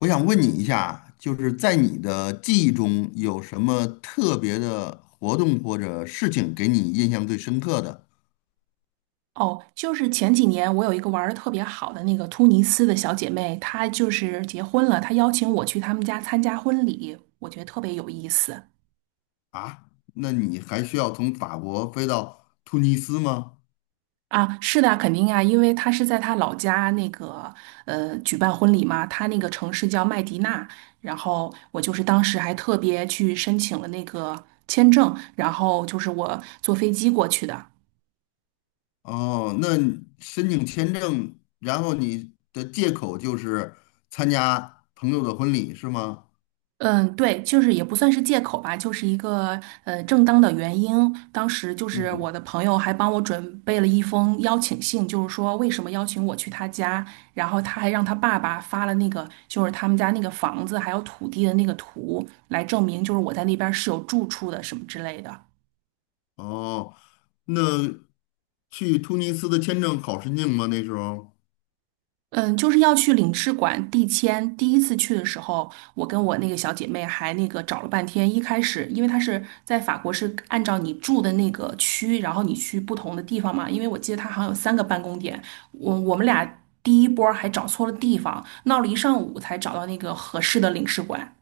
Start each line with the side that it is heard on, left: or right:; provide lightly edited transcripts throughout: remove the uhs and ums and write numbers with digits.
left: 我想问你一下，就是在你的记忆中有什么特别的活动或者事情给你印象最深刻的
right: 哦，就是前几年我有一个玩的特别好的那个突尼斯的小姐妹，她就是结婚了，她邀请我去他们家参加婚礼，我觉得特别有意思
left: 啊？那你还需要从法国飞到突尼斯吗？
right: 啊。是的，肯定啊，因为她是在她老家那个举办婚礼嘛，她那个城市叫麦迪娜，然后我就是当时还特别去申请了那个签证，然后就是我坐飞机过去的。
left: 哦，那你申请签证，然后你的借口就是参加朋友的婚礼是吗？
right: 嗯，对，就是也不算是借口吧，就是一个正当的原因。当时就是我的
left: 嗯，
right: 朋友还帮我准备了一封邀请信，就是说为什么邀请我去他家，然后他还让他爸爸发了那个就是他们家那个房子还有土地的那个图，来证明就是我在那边是有住处的什么之类的。
left: 哦，那去突尼斯的签证好申请吗？那时候？
right: 嗯，就是要去领事馆递签。第一次去的时候，我跟我那个小姐妹还那个找了半天。一开始，因为她是在法国，是按照你住的那个区，然后你去不同的地方嘛。因为我记得她好像有3个办公点，我们俩第一波儿还找错了地方，闹了一上午才找到那个合适的领事馆。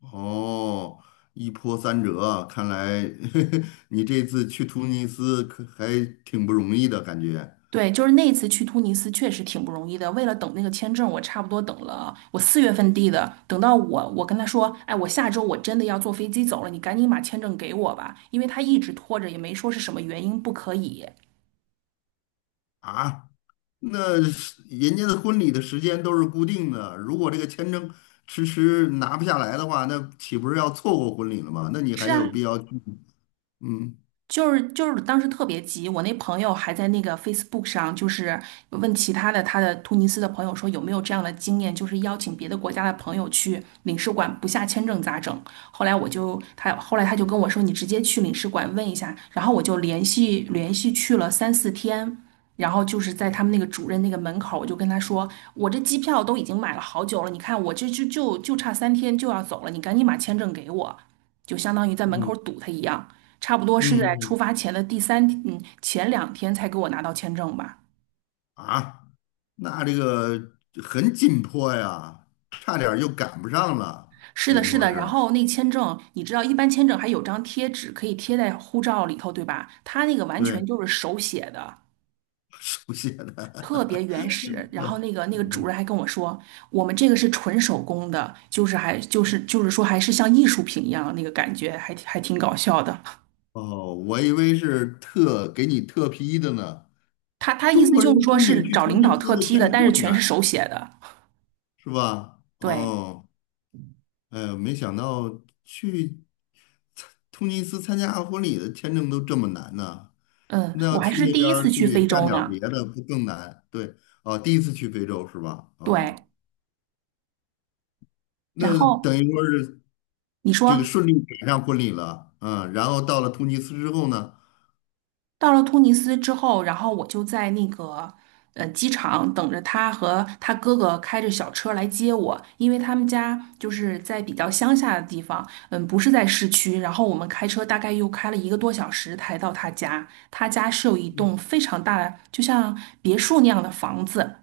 left: 哦，一波三折啊看来 你这次去突尼斯可还挺不容易的感觉
right: 对，就是那一次去突尼斯确实挺不容易的。为了等那个签证，我差不多等了，我4月份递的，等到我跟他说，哎，我下周我真的要坐飞机走了，你赶紧把签证给我吧，因为他一直拖着，也没说是什么原因不可以。
left: 啊。那是人家的婚礼的时间都是固定的，如果这个签证迟迟拿不下来的话，那岂不是要错过婚礼了吗？那你还
right: 是
left: 有
right: 啊，
left: 必要去？嗯
right: 就是当时特别急，我那朋友还在那个 Facebook 上，就是问其他的他的突尼斯的朋友说有没有这样的经验，就是邀请别的国家的朋友去领事馆不下签证咋整？后来我就他后来他就跟我说你直接去领事馆问一下，然后我就连续去了3、4天。然后就是在他们那个主任那个门口，我就跟他说："我这机票都已经买了好久了，你看我这就差三天就要走了，你赶紧把签证给我。"就相当于在门口
left: 嗯
right: 堵他一样。差不多是
left: 嗯
right: 在出
left: 嗯
right: 发前的第三天前2天才给我拿到签证吧。
left: 啊，那这个很紧迫呀，差点儿就赶不上了，
right: 是
left: 等
right: 的，
left: 于
right: 是
left: 说
right: 的。然
left: 是
right: 后那签证，你知道，一般签证还有张贴纸可以贴在护照里头，对吧？他那个完全
left: 对
right: 就是手写的，
left: 手写
right: 特别
left: 的。
right: 原始。然后那个主任还跟我说，我们这个是纯手工的，就是说还是像艺术品一样，那个感觉还挺搞笑的。
left: 哦，我以为是特给你特批的呢。
right: 他意
left: 中
right: 思
left: 国
right: 就是
left: 人
right: 说
left: 申请
right: 是
left: 去
right: 找
left: 突
right: 领
left: 尼
right: 导
left: 斯
right: 特
left: 的
right: 批
left: 签
right: 的，
left: 证
right: 但
left: 这
right: 是
left: 么
right: 全是
left: 难，
right: 手写的。
left: 是吧？
right: 对，
left: 哦，哎呦没想到去突尼斯参加婚礼的签证都这么难呢。
right: 嗯，
left: 那要
right: 我还
left: 去
right: 是
left: 那
right: 第
left: 边
right: 一
left: 儿
right: 次去
left: 去
right: 非
left: 干
right: 洲
left: 点儿别
right: 呢。
left: 的，不更难？对，啊，第一次去非洲是吧？
right: 对。
left: 嗯，
right: 然
left: 那等
right: 后
left: 于说是
right: 你
left: 这个
right: 说
left: 顺利赶上婚礼了，嗯，然后到了突尼斯之后呢，
right: 到了突尼斯之后，然后我就在那个机场等着他和他哥哥开着小车来接我，因为他们家就是在比较乡下的地方，嗯，不是在市区。然后我们开车大概又开了一个多小时才到他家。他家是有一栋非常大的，就像别墅那样的房子，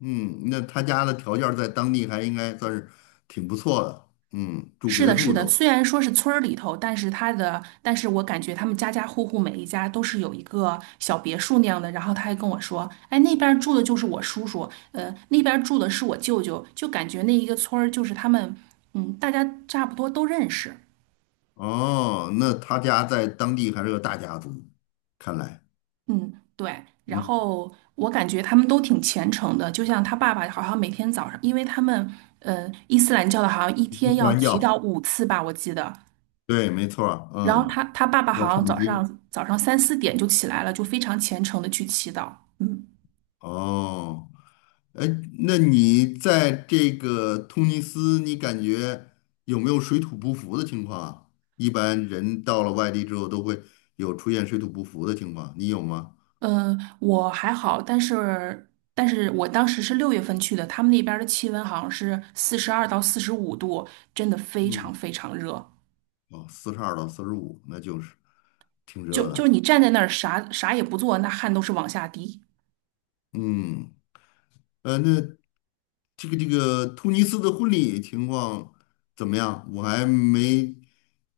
left: 嗯，那他家的条件在当地还应该算是挺不错的，嗯，住
right: 是
left: 别
right: 的，是
left: 墅
right: 的，
left: 都。
right: 虽然说是村儿里头，但是他的，但是我感觉他们家家户户每一家都是有一个小别墅那样的。然后他还跟我说，哎，那边儿住的就是我叔叔，那边儿住的是我舅舅，就感觉那一个村儿就是他们，嗯，大家差不多都认识，
left: 哦，那他家在当地还是个大家族，看来，
right: 嗯，对。然
left: 嗯，
right: 后我感觉他们都挺虔诚的，就像他爸爸好像每天早上，因为他们，伊斯兰教的好像一天
left: 一
right: 要
left: 山
right: 祈
left: 药，
right: 祷5次吧，我记得。
left: 对，没错儿
right: 然后
left: 嗯，
right: 他爸爸
left: 要
right: 好
left: 唱
right: 像早
left: 经。
right: 上早上3、4点就起来了，就非常虔诚的去祈祷。嗯
left: 哦，哎，那你在这个突尼斯，你感觉有没有水土不服的情况啊？一般人到了外地之后都会有出现水土不服的情况，你有吗？
right: 嗯，我还好，但是我当时是6月份去的，他们那边儿的气温好像是42到45度，真的非常
left: 嗯。
right: 非常热。
left: 哦，42到45，那就是挺
right: 就
left: 热
right: 就是
left: 的。
right: 你站在那儿啥也不做，那汗都是往下滴。
left: 嗯，那这个突尼斯的婚礼情况怎么样？我还没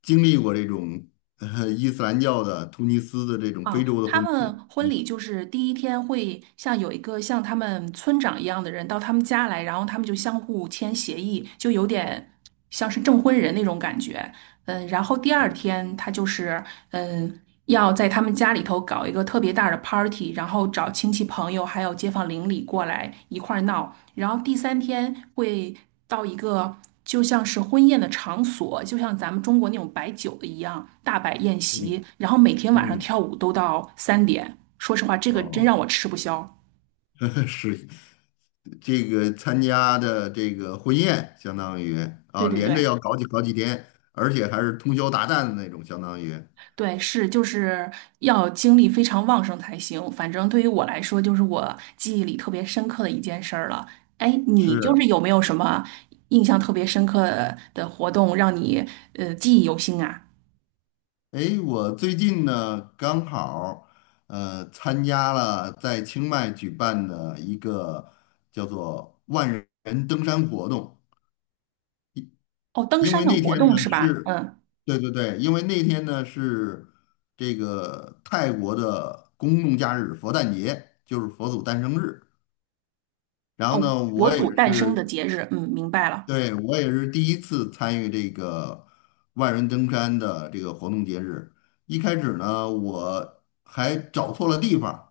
left: 经历过这种伊斯兰教的突尼斯的这种
right: 啊，
left: 非洲的
right: 他
left: 婚礼。
right: 们婚礼就是第1天会像有一个像他们村长一样的人到他们家来，然后他们就相互签协议，就有点像是证婚人那种感觉。嗯，然后第二
left: 嗯
right: 天他就是嗯要在他们家里头搞一个特别大的 party,然后找亲戚朋友还有街坊邻里过来一块儿闹。然后第三天会到一个。就像是婚宴的场所，就像咱们中国那种摆酒的一样，大摆宴席，
left: 嗯
right: 然后每天晚上
left: 嗯，
right: 跳舞都到3点。说实话，这个真
left: 哦，
right: 让我吃不消。
left: 是这个参加的这个婚宴，相当于啊，
right: 对对
left: 连着
right: 对
left: 要搞几天，而且还是通宵达旦的那种，相当于
right: 对，是就是要精力非常旺盛才行。反正对于我来说，就是我记忆里特别深刻的一件事儿了。哎，你就是
left: 是。
right: 有没有什么印象特别深刻的活动，让你记忆犹新啊？
left: 诶，我最近呢刚好参加了在清迈举办的一个叫做万人登山活动，
right: 哦，登
left: 因
right: 山
left: 为
right: 的
left: 那
right: 活
left: 天呢
right: 动是吧？
left: 是，
right: 嗯，
left: 对对对，因为那天呢是这个泰国的公众假日佛诞节，就是佛祖诞生日。然后
right: 哦，
left: 呢，
right: 佛
left: 我也
right: 祖诞生
left: 是
right: 的节日，嗯，明白了。
left: 对，我也是第一次参与这个万人登山的这个活动节日。一开始呢，我还找错了地方，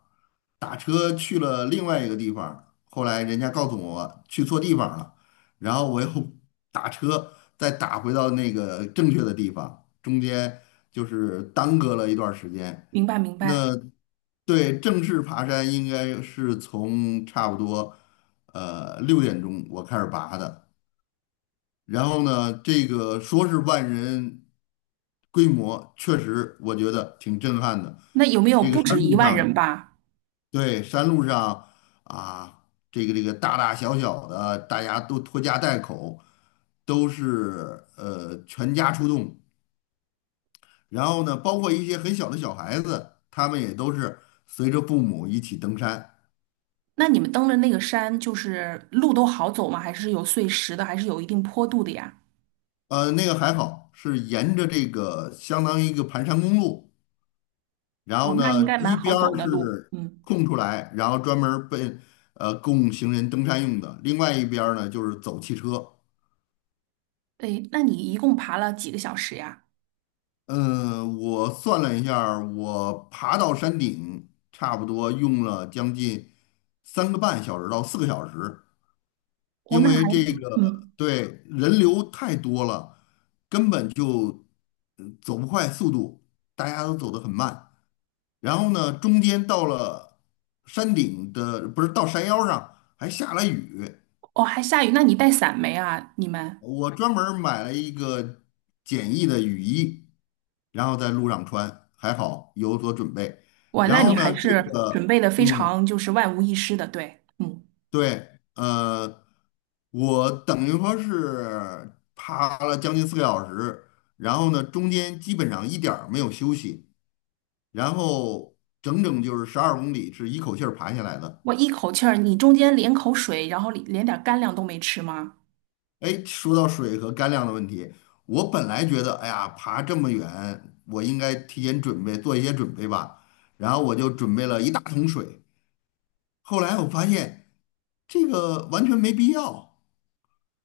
left: 打车去了另外一个地方。后来人家告诉我去错地方了，然后我又 打车再打回到那个正确的地方，中间就是耽搁了一段儿时间。
right: 明白明
left: 那
right: 白。
left: 对，正式爬山应该是从差不多6点钟我开始爬的。然后呢，这个说是万人规模，确实我觉得挺震撼的。
right: 那有没有
left: 这个
right: 不
left: 山
right: 止一
left: 路
right: 万人
left: 上，
right: 吧？
left: 对，山路上啊，这个大大小小的，大家都拖家带口，都是全家出动。然后呢，包括一些很小的小孩子，他们也都是随着父母一起登山。
right: 那你们登的那个山，就是路都好走吗？还是有碎石的，还是有一定坡度的呀？
left: 那个还好，是沿着这个相当于一个盘山公路。然
right: 哦，
left: 后
right: 那应
left: 呢，
right: 该蛮
left: 一
right: 好
left: 边
right: 走
left: 儿
right: 的路。
left: 是
right: 嗯，
left: 空出来，然后专门儿被供行人登山用的，另外一边儿呢就是走汽车。
right: 对，那你一共爬了几个小时呀？
left: 嗯，我算了一下儿我爬到山顶差不多用了将近3个半小时到四个小时，
right: 哦，
left: 因
right: 那还，
left: 为这个
right: 嗯，
left: 对人流太多了，根本就走不快速度，大家都走得很慢。然后呢，中间到了山顶的，不是到山腰上还下了雨，
right: 哦，还下雨，那你带伞没啊？你们，
left: 我专门儿买了一个简易的雨衣，然后在路上穿，还好有所准备。
right: 哇，
left: 然
right: 那你
left: 后
right: 还
left: 呢，这
right: 是准
left: 个，
right: 备的非常就是万无一失的，对，嗯，
left: 对，我等于说是爬了将近四个小时，然后呢，中间基本上一点儿没有休息，然后整整就是12公里是一口气儿爬下来的。
right: 我一口气儿，你中间连口水，然后连点儿干粮都没吃吗？
left: 哎，说到水和干粮的问题，我本来觉得，哎呀，爬这么远，我应该提前准备，做一些准备吧。然后我就准备了一大桶水。后来我发现这个完全没必要。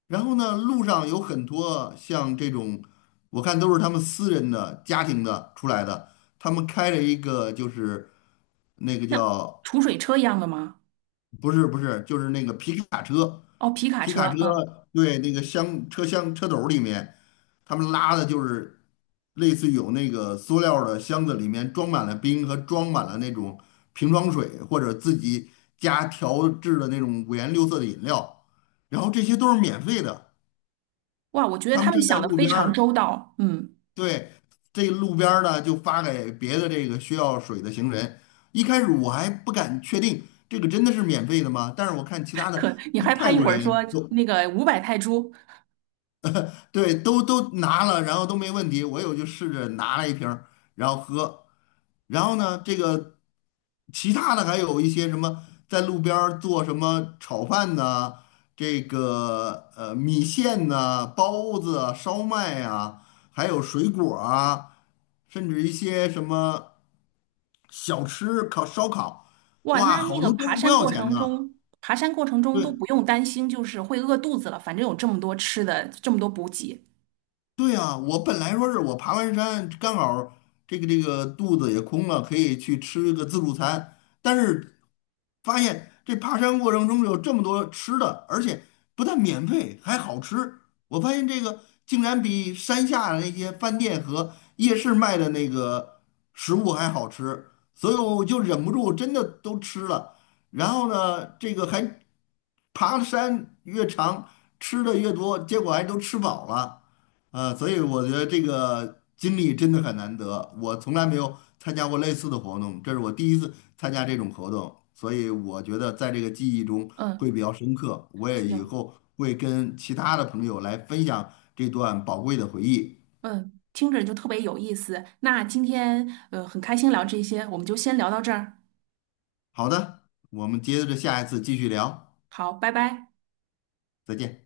left: 然后呢，路上有很多像这种，我看都是他们私人的、家庭的出来的，他们开了一个就是那个
right: 那
left: 叫
right: 储水车一样的吗？
left: 不是不是，就是那个皮卡车，
right: 哦，皮卡
left: 皮卡车
right: 车，嗯。
left: 对那个箱车厢车斗里面，他们拉的就是类似有那个塑料的箱子，里面装满了冰和装满了那种瓶装水，或者自己家调制的那种五颜六色的饮料，然后这些都是免费的。
right: 哇，我觉得
left: 他
right: 他
left: 们
right: 们
left: 站在
right: 想的
left: 路
right: 非
left: 边
right: 常
left: 儿
right: 周到。嗯，
left: 对，这路边儿呢就发给别的这个需要水的行人。一开始我还不敢确定这个真的是免费的吗？但是我看其他的，
right: 可你
left: 他们
right: 害怕
left: 泰
right: 一
left: 国
right: 会儿说
left: 人都
right: 那个500泰铢，
left: 对，都拿了，然后都没问题。我有就试着拿了一瓶儿，然后喝。然后呢，这个其他的还有一些什么，在路边儿做什么炒饭呐、这个米线呐、包子啊、烧麦啊，还有水果儿啊，甚至一些什么小吃、烤烧烤，
right: 哇，
left: 哇，
right: 那那
left: 好
right: 个
left: 多都
right: 爬
left: 是不
right: 山
left: 要
right: 过
left: 钱
right: 程
left: 的。
right: 中，爬山过程中都
left: 对，
right: 不用担心，就是会饿肚子了，反正有这么多吃的，这么多补给。
left: 对啊，我本来说是我爬完山，刚好儿这个肚子也空了，可以去吃个自助餐。但是发现这爬山过程中有这么多吃的，而且不但免费，还好吃。我发现这个竟然比山下的那些饭店和夜市卖的那个食物还好吃，所以我就忍不住真的都吃了。然后呢，这个还爬的山越长，吃的越多，结果还都吃饱了。所以我觉得这个经历真的很难得，我从来没有参加过类似的活动，这是我第一次参加这种活动，所以我觉得在这个记忆中
right: 嗯，
left: 会比较深刻，我也以
right: 行，
left: 后会跟其他的朋友来分享这段宝贵的回忆。
right: 嗯，听着就特别有意思。那今天很开心聊这些，我们就先聊到这儿。
left: 好的，我们接着下一次继续聊，
right: 好，拜拜。
left: 再见。